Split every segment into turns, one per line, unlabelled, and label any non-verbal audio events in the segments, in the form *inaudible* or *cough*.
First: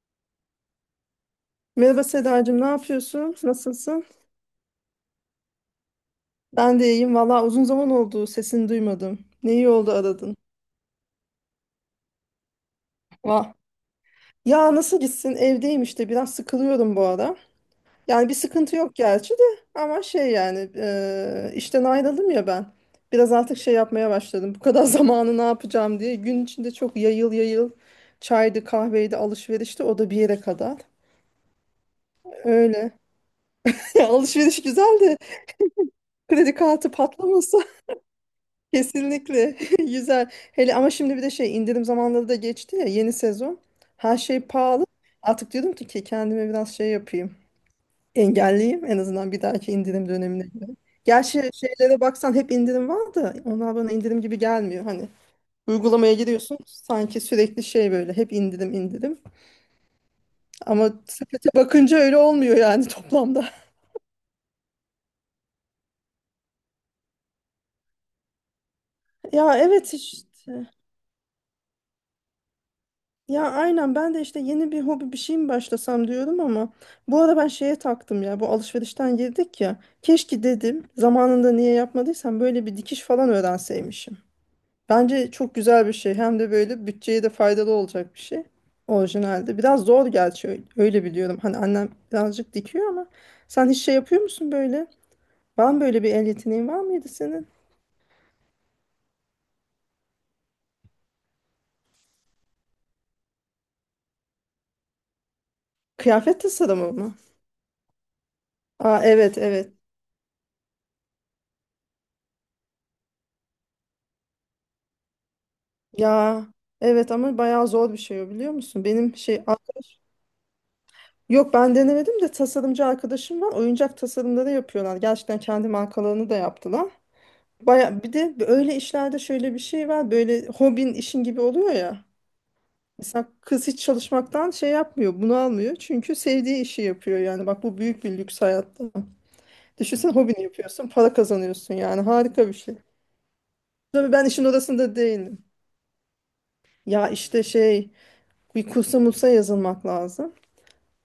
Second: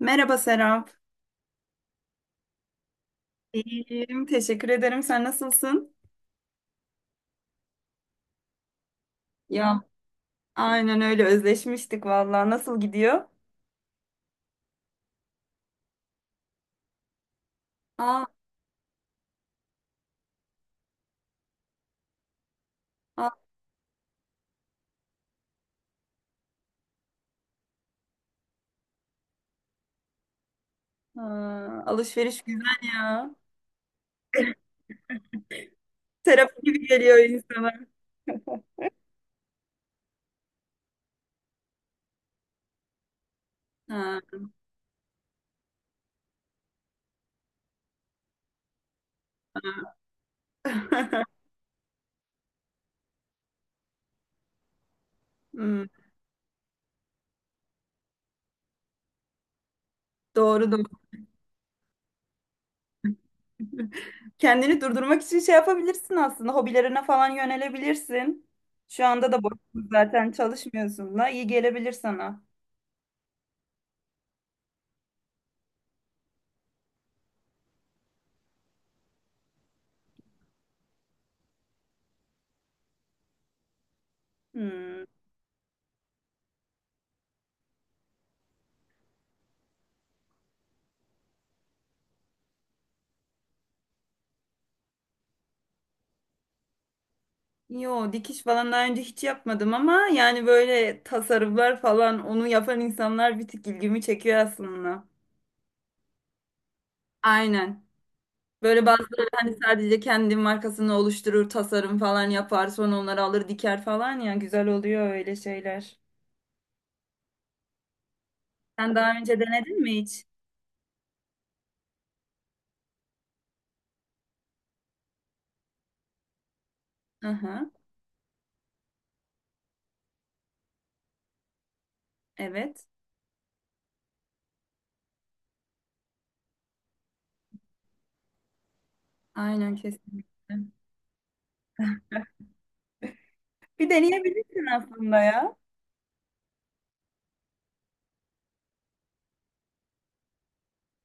Merhaba Serap.
Merhaba Sedacığım, ne yapıyorsun? Nasılsın?
İyiyim, teşekkür ederim. Sen nasılsın?
Ben de iyiyim. Valla uzun zaman oldu, sesini duymadım. Ne iyi
Ya,
oldu aradın.
aynen öyle özleşmiştik vallahi. Nasıl gidiyor?
Vah. Ya nasıl gitsin? Evdeyim işte, biraz sıkılıyorum bu ara.
Aa,
Yani bir sıkıntı yok gerçi de ama şey yani işten ayrıldım ya ben. Biraz
aa,
artık şey yapmaya başladım. Bu kadar *laughs* zamanı ne yapacağım diye. Gün içinde çok yayıl yayıl çaydı, kahveydi, alışverişti. O da bir yere kadar.
aa, alışveriş güzel
Öyle.
ya.
*laughs* Alışveriş güzel de
Terapi
kredi
gibi
kartı
geliyor
patlamasın.
insana.
Kesinlikle *laughs* güzel. Hele ama şimdi bir de şey indirim zamanları da geçti ya yeni sezon. Her
Ha.
şey pahalı. Artık diyordum ki kendime biraz şey yapayım. Engelleyeyim en azından bir dahaki indirim dönemine göre.
*laughs*
Gerçi şeylere baksan hep indirim var da onlar bana indirim gibi gelmiyor. Hani
Hmm,
uygulamaya giriyorsun sanki sürekli şey böyle hep indirim indirim.
doğru.
Ama sepete bakınca öyle olmuyor yani toplamda. *laughs*
Kendini durdurmak için şey yapabilirsin aslında. Hobilerine falan yönelebilirsin. Şu anda da
Ya
boşsun
evet
zaten
işte.
çalışmıyorsun da iyi gelebilir sana.
Ya aynen ben de işte yeni bir hobi bir şey mi başlasam diyorum ama bu ara ben şeye taktım ya bu alışverişten girdik ya keşke dedim zamanında niye yapmadıysam böyle bir dikiş falan öğrenseymişim.
Hmm.
Bence çok güzel bir şey hem de böyle bütçeye de faydalı olacak bir şey orijinalde. Biraz zor gerçi öyle, öyle biliyorum hani annem birazcık dikiyor ama sen hiç şey yapıyor musun böyle? Var mı böyle bir el yeteneğin var mıydı senin?
Yo, dikiş falan daha önce hiç yapmadım ama yani böyle tasarımlar falan onu yapan insanlar bir tık ilgimi çekiyor aslında.
Kıyafet tasarımı mı?
Aynen. Böyle
Aa,
bazıları
evet
hani
evet.
sadece kendi markasını oluşturur, tasarım falan yapar, sonra onları alır diker falan ya, güzel oluyor öyle şeyler.
Ya evet ama bayağı zor bir şey o biliyor musun?
Sen
Benim
daha
şey
önce denedin mi
arkadaş
hiç?
yok ben denemedim de tasarımcı arkadaşım var. Oyuncak tasarımları yapıyorlar. Gerçekten kendi markalarını da yaptılar.
Aha,
Baya bir de öyle işlerde şöyle bir şey var. Böyle hobin işin gibi oluyor ya.
evet.
Mesela kız hiç çalışmaktan şey yapmıyor, bunu almıyor. Çünkü sevdiği işi yapıyor yani. Bak bu büyük bir lüks hayatta.
Aynen
Düşünsene
kesinlikle.
hobini yapıyorsun, para kazanıyorsun yani. Harika bir şey.
Bir
Tabii ben işin
deneyebilirsin
orasında
aslında
değilim.
ya.
Ya işte şey bir kursa mursa yazılmak lazım.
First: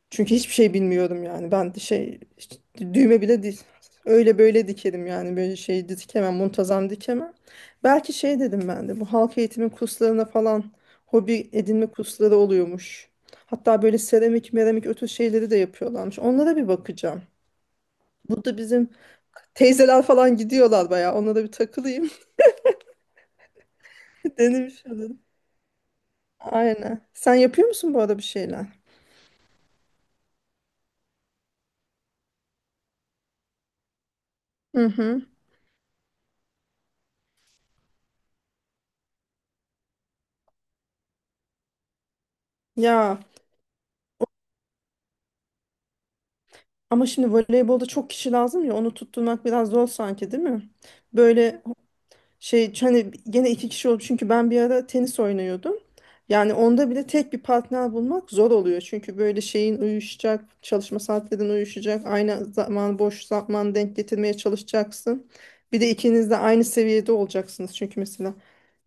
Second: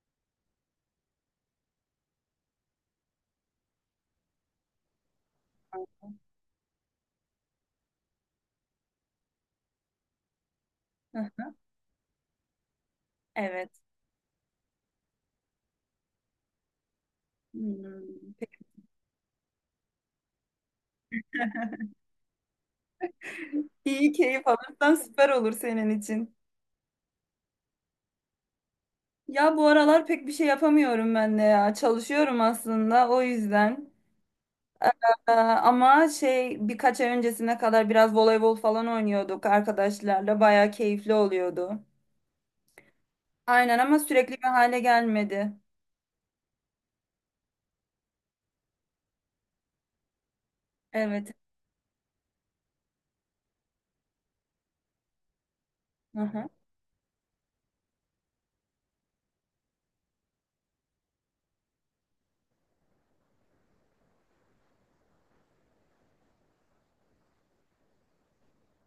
Çünkü hiçbir şey bilmiyorum yani. Ben de şey işte düğme bile değil. Öyle böyle dikerim yani böyle şey dikemem, muntazam dikemem. Belki şey dedim ben de bu halk eğitimi kurslarına falan
Aha,
hobi edinme kursları oluyormuş.
evet.
Hatta böyle seramik, meramik ötü şeyleri de yapıyorlarmış. Onlara bir bakacağım.
Hmm. Peki,
Burada bizim teyzeler falan gidiyorlar bayağı. Onlara bir takılayım.
iyi
*laughs*
keyif
Denemiş
alırsan
olurum.
süper olur senin için.
Aynen. Sen yapıyor musun bu arada bir şeyler?
Ya bu aralar pek bir şey yapamıyorum ben de ya. Çalışıyorum aslında o yüzden.
Hı hı.
Ama şey birkaç ay öncesine kadar biraz voleybol falan oynuyorduk arkadaşlarla. Bayağı keyifli oluyordu.
Ya,
Aynen ama sürekli bir hale gelmedi.
ama şimdi voleybolda çok kişi lazım ya onu tutturmak biraz zor sanki değil mi?
Evet.
Böyle şey hani gene iki kişi oldu çünkü ben bir ara tenis oynuyordum.
Hı hı.
Yani onda bile tek bir partner bulmak zor oluyor. Çünkü böyle şeyin uyuşacak, çalışma saatlerin uyuşacak, aynı zaman boş zaman denk getirmeye çalışacaksın. Bir de ikiniz de aynı seviyede olacaksınız. Çünkü mesela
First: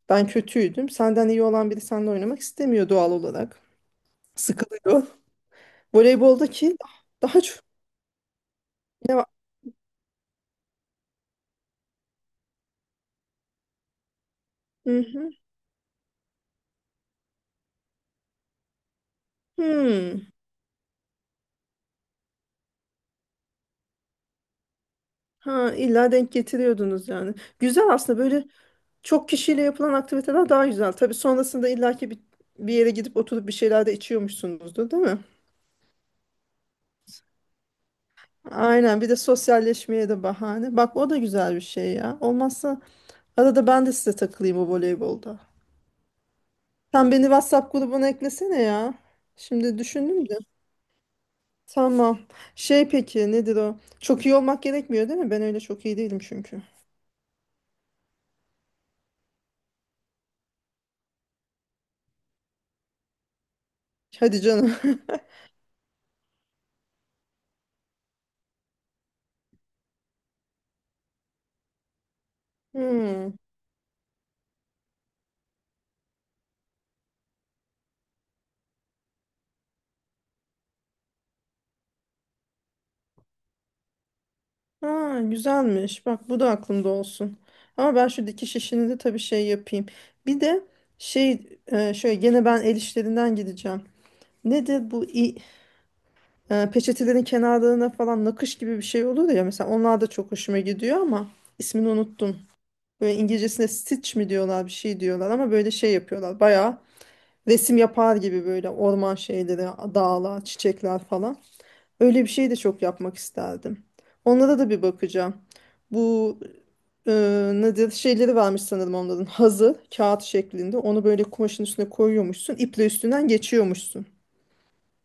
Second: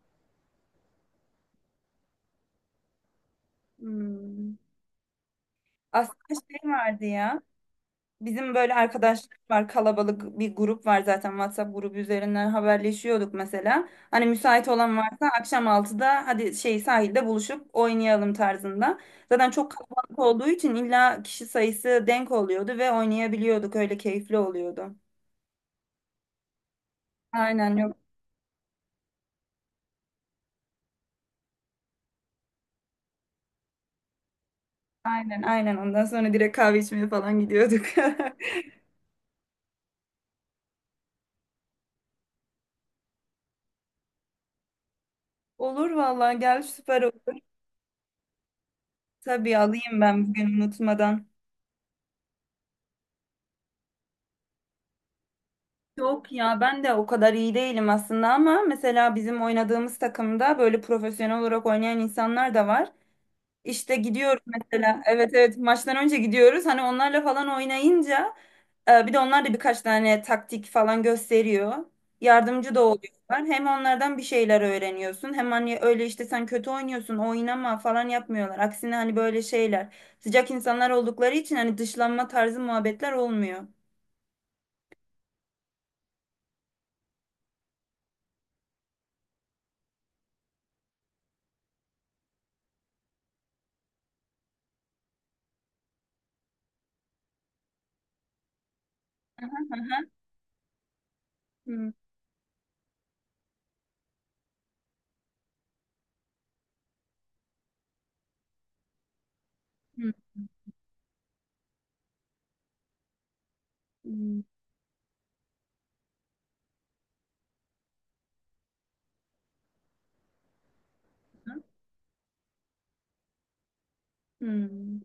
ben kötüydüm. Senden iyi olan biri seninle oynamak istemiyor doğal olarak.
Hmm.
Sıkılıyor.
Aslında şey
Voleyboldaki
vardı
daha
ya.
çok
Bizim böyle
ne var?
arkadaşlar var, kalabalık bir grup var zaten, WhatsApp grubu üzerinden haberleşiyorduk mesela. Hani müsait olan
Hı
varsa
hı.
akşam altıda hadi şey sahilde buluşup oynayalım tarzında. Zaten çok kalabalık
Hmm.
olduğu için illa kişi sayısı denk oluyordu ve oynayabiliyorduk, öyle keyifli oluyordu.
Ha, illa denk getiriyordunuz yani.
Aynen,
Güzel
yok.
aslında, böyle çok kişiyle yapılan aktiviteler daha güzel. Tabii sonrasında illaki bir yere gidip oturup bir şeyler de içiyormuşsunuzdur, değil mi?
Aynen aynen, ondan sonra direkt kahve içmeye falan gidiyorduk. *laughs*
Aynen, bir de sosyalleşmeye de bahane. Bak o da güzel bir şey ya. Olmazsa arada ben de size takılayım o voleybolda.
Olur vallahi, gel süper
Sen beni
olur.
WhatsApp grubuna eklesene ya.
Tabii,
Şimdi
alayım ben
düşündüm de.
bugün unutmadan.
Tamam. Şey peki nedir o? Çok iyi olmak gerekmiyor değil mi? Ben öyle çok iyi değilim
Yok ya,
çünkü.
ben de o kadar iyi değilim aslında ama mesela bizim oynadığımız takımda böyle profesyonel olarak oynayan insanlar da var. İşte
Hadi
gidiyoruz
canım.
mesela,
*laughs*
evet evet, maçtan önce gidiyoruz hani onlarla falan oynayınca bir de onlar da birkaç tane taktik falan gösteriyor. Yardımcı da
Hmm.
oluyorlar. Hem onlardan bir şeyler öğreniyorsun hem hani öyle işte sen kötü oynuyorsun, oynama falan yapmıyorlar. Aksine hani böyle şeyler, sıcak insanlar oldukları için hani dışlanma tarzı muhabbetler olmuyor.
Ha, güzelmiş. Bak bu da aklımda olsun. Ama ben şu dikiş işini de tabii şey yapayım. Bir de şey şöyle gene ben el işlerinden gideceğim. Nedir bu peçetelerin kenarlarına falan nakış gibi bir şey olur ya. Mesela onlar da
Hı
çok hoşuma gidiyor ama ismini
hı.
unuttum. Böyle İngilizcesine stitch mi diyorlar, bir şey diyorlar ama böyle şey yapıyorlar. Bayağı resim yapar gibi böyle orman şeyleri,
Hı
dağlar, çiçekler falan. Öyle bir şey de çok yapmak isterdim. Onlara da bir bakacağım. Bu e, nedir şeyleri varmış sanırım onların, hazı kağıt şeklinde. Onu böyle
hı.
kumaşın üstüne koyuyormuşsun. İple üstünden geçiyormuşsun.
Hmm.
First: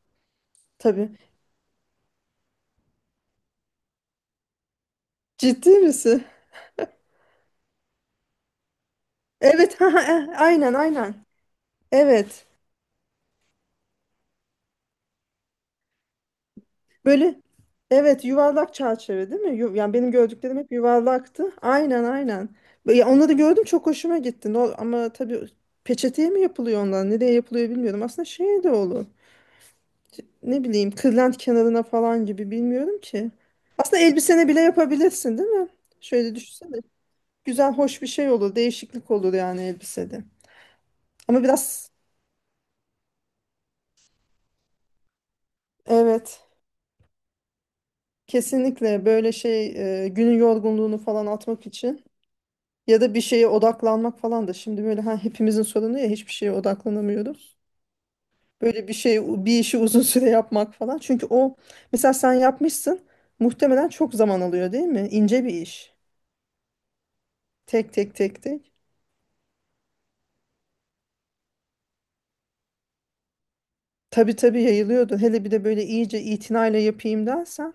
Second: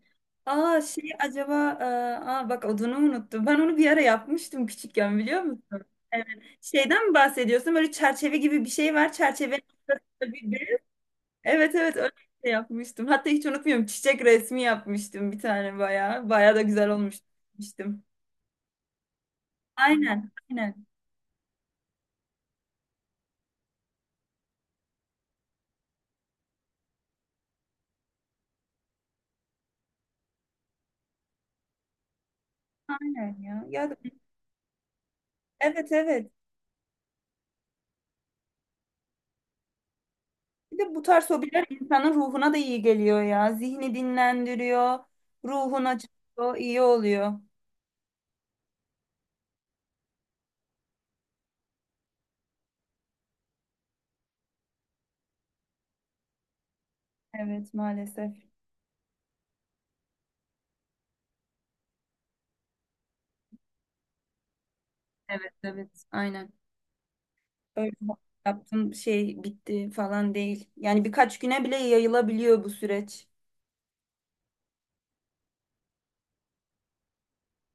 Aa
Tabii.
şey, acaba e, aa, bak odunu unuttum. Ben onu bir ara yapmıştım küçükken, biliyor
Ciddi
musun?
misin?
Evet. Şeyden mi bahsediyorsun? Böyle çerçeve gibi bir şey var. Çerçevenin
Evet. *laughs* Ha, ha, ha.
ortasında bir bez.
Aynen aynen.
Evet evet, öyle bir
Evet.
şey yapmıştım. Hatta hiç unutmuyorum. Çiçek resmi yapmıştım bir tane, bayağı. Bayağı da güzel
Böyle
olmuştum.
evet, yuvarlak çerçeve değil mi? Yani benim
Aynen
gördüklerim hep
aynen.
yuvarlaktı. Aynen aynen. Ya onları gördüm, çok hoşuma gitti. Ama tabii peçeteye mi yapılıyor onlar? Nereye yapılıyor bilmiyorum. Aslında şey de olur. Ne bileyim, kırlent kenarına falan gibi, bilmiyorum ki.
Aynen ya. Ya da
Aslında elbisene bile yapabilirsin değil mi?
evet evet.
Şöyle düşünsene. Güzel, hoş bir şey olur. Değişiklik olur yani elbisede.
Bir de bu tarz
Ama
hobiler
biraz
insanın ruhuna da iyi geliyor ya. Zihni dinlendiriyor. Ruhun
evet,
açılıyor. İyi oluyor.
kesinlikle böyle şey günün yorgunluğunu falan atmak için ya da bir şeye odaklanmak falan da. Şimdi böyle hepimizin sorunu ya, hiçbir şeye odaklanamıyoruz.
Evet, maalesef.
Böyle bir şey, bir işi uzun *laughs* süre yapmak falan. Çünkü o, mesela sen yapmışsın, muhtemelen çok zaman alıyor değil mi? İnce
Evet,
bir iş.
evet, aynen. Öyle
Tek tek tek tek.
yaptım, şey bitti falan değil. Yani birkaç güne bile yayılabiliyor bu süreç.
Tabii tabii, yayılıyordu. Hele bir de böyle iyice itinayla yapayım dersen.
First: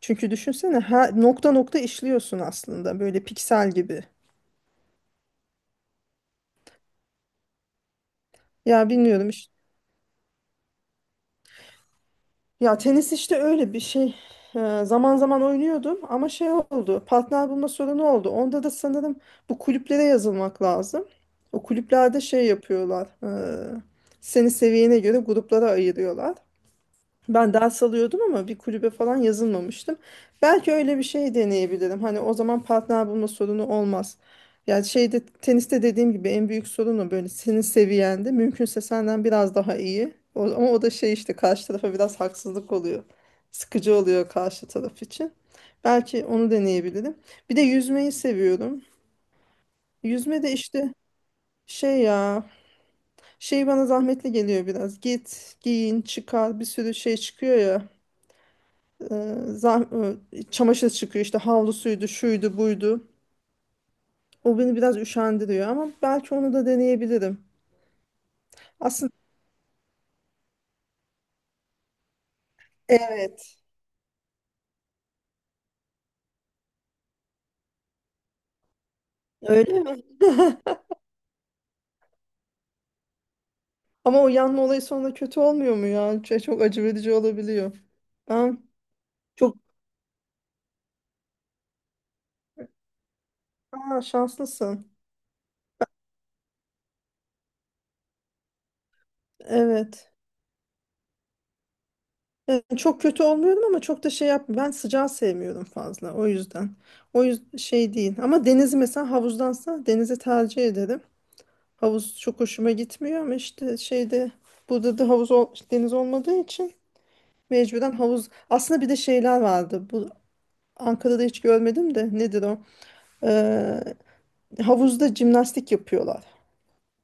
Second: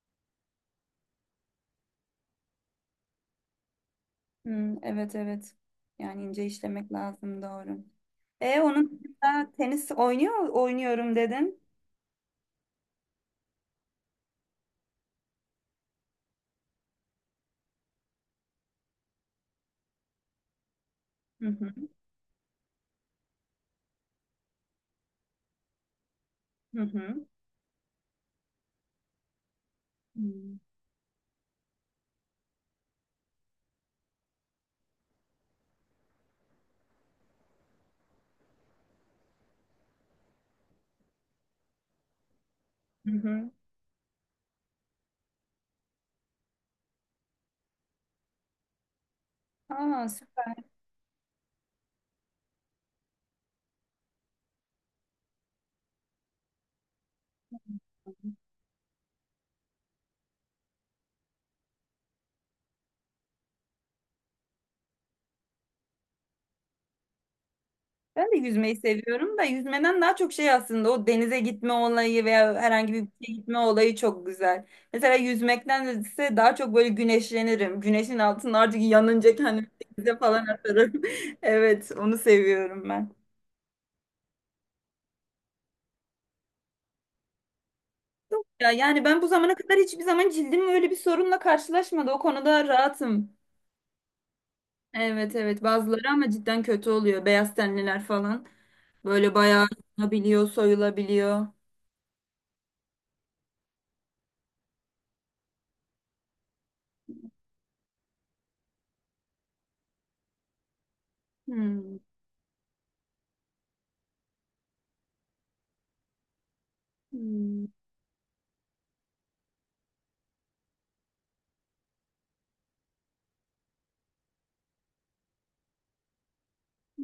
Çünkü düşünsene, her nokta nokta işliyorsun aslında, böyle piksel gibi.
Hmm, evet, evet. Yani ince işlemek lazım, doğru. E
Ya
onun
bilmiyorum
dışında
işte.
tenis oynuyorum dedin.
Ya tenis işte öyle bir şey. Zaman zaman oynuyordum ama şey oldu. Partner bulma sorunu oldu. Onda da sanırım bu kulüplere yazılmak lazım.
Hı
O
hı,
kulüplerde şey yapıyorlar. ee, seni seviyene göre gruplara ayırıyorlar.
hı hı.
Ben ders alıyordum ama bir kulübe falan yazılmamıştım. Belki öyle bir şey deneyebilirim. Hani o zaman partner bulma sorunu olmaz. Yani şeyde, teniste dediğim gibi en büyük sorun o, böyle senin seviyende, mümkünse senden biraz daha iyi. Ama o da şey işte karşı tarafa biraz haksızlık oluyor.
Hı hı.
Sıkıcı oluyor karşı taraf için. Belki onu deneyebilirim. Bir de yüzmeyi seviyorum.
Aa,
Yüzme de
süper.
işte şey ya, şey bana zahmetli geliyor biraz. Git, giyin, çıkar, bir sürü şey çıkıyor ya. e, zah çamaşır çıkıyor işte, havlusuydu, şuydu, buydu. O beni biraz üşendiriyor ama belki onu da deneyebilirim.
Ben de yüzmeyi
Aslında
seviyorum da yüzmeden daha çok şey aslında, o denize gitme olayı veya herhangi bir şeye
evet.
gitme olayı çok güzel. Mesela yüzmekten ise daha çok böyle güneşlenirim. Güneşin altında artık yanınca kendimi
Öyle mi?
denize falan atarım. *laughs* Evet, onu seviyorum ben.
Ama o yanma olayı sonra kötü olmuyor mu ya? Şey, çok acı verici olabiliyor. Ben
Ya yani ben bu zamana
çok
kadar hiçbir zaman cildim öyle bir sorunla karşılaşmadı. O konuda rahatım.
Aa, şanslısın.
Evet evet, bazıları ama cidden kötü oluyor. Beyaz tenliler falan. Böyle bayağı
Evet.
yanabiliyor, soyulabiliyor.
Evet, çok kötü olmuyorum ama çok da şey yapmıyorum. Ben sıcağı sevmiyorum fazla, o yüzden. O yüzden şey değil. Ama denizi, mesela havuzdansa denizi tercih ederim.
Hmm.
Havuz çok hoşuma gitmiyor ama işte şeyde, burada da havuz ol- deniz olmadığı için
Hmm.
mecburen havuz. Aslında bir de şeyler vardı. Bu Ankara'da hiç görmedim de nedir o? Ee, havuzda jimnastik yapıyorlar.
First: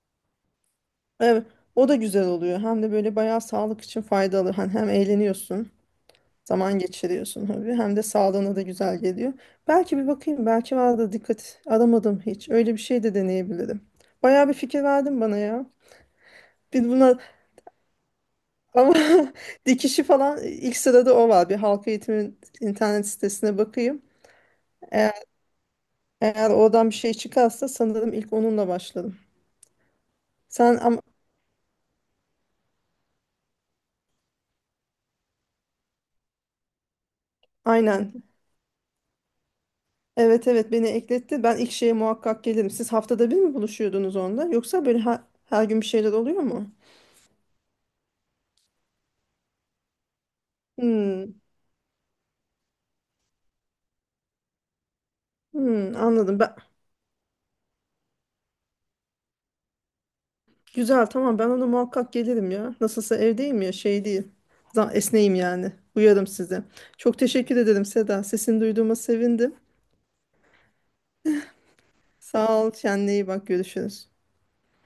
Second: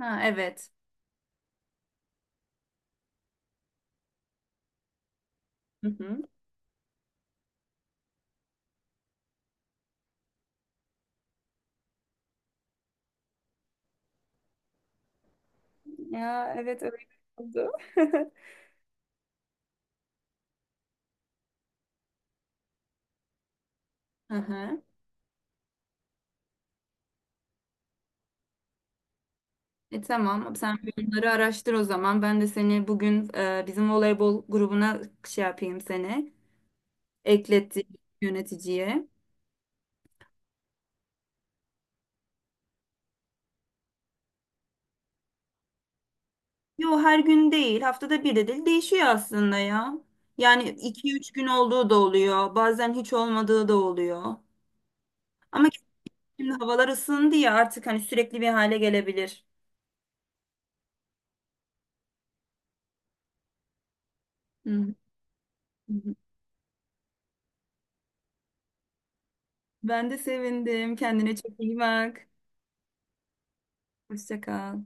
Ha, evet.
Evet, o da güzel oluyor. Hem de böyle bayağı sağlık için faydalı. Hani hem eğleniyorsun,
Hı hı.
zaman geçiriyorsun tabii. Hem de sağlığına da güzel geliyor. Belki bir bakayım. Belki var da dikkat aramadım hiç. Öyle bir şey de deneyebilirim. Bayağı bir fikir verdin bana ya.
Ya evet,
Biz
öyle
bunu
oldu. *laughs*
Ama *laughs* dikişi falan ilk sırada o var. Bir halk eğitimin internet sitesine bakayım.
Aha.
Eğer, eğer oradan bir şey çıkarsa sanırım ilk onunla başladım.
E tamam,
Sen
sen
ama
bunları araştır o zaman. Ben de seni bugün bizim voleybol grubuna şey yapayım seni. Eklettim
aynen.
yöneticiye.
Evet evet, beni ekletti. Ben ilk şeye muhakkak gelirim. Siz haftada bir mi buluşuyordunuz onda? Yoksa böyle her gün bir şeyler oluyor mu?
Yo, her gün değil, haftada bir de değil, değişiyor aslında ya. Yani iki üç
Hmm,
gün olduğu da oluyor. Bazen hiç olmadığı da oluyor. Ama
hmm, anladım.
şimdi
Ben,
havalar ısındı ya artık, hani sürekli bir hale gelebilir.
güzel tamam, ben ona muhakkak gelirim ya. Nasılsa evdeyim ya, şey değil.
Hı
Esneyim yani.
hı.
Uyarım size. Çok teşekkür ederim Seda. Sesini duyduğuma sevindim.
Ben de sevindim. Kendine çok iyi bak.
Sağ ol. Kendine iyi bak. Görüşürüz.
Hoşça kal.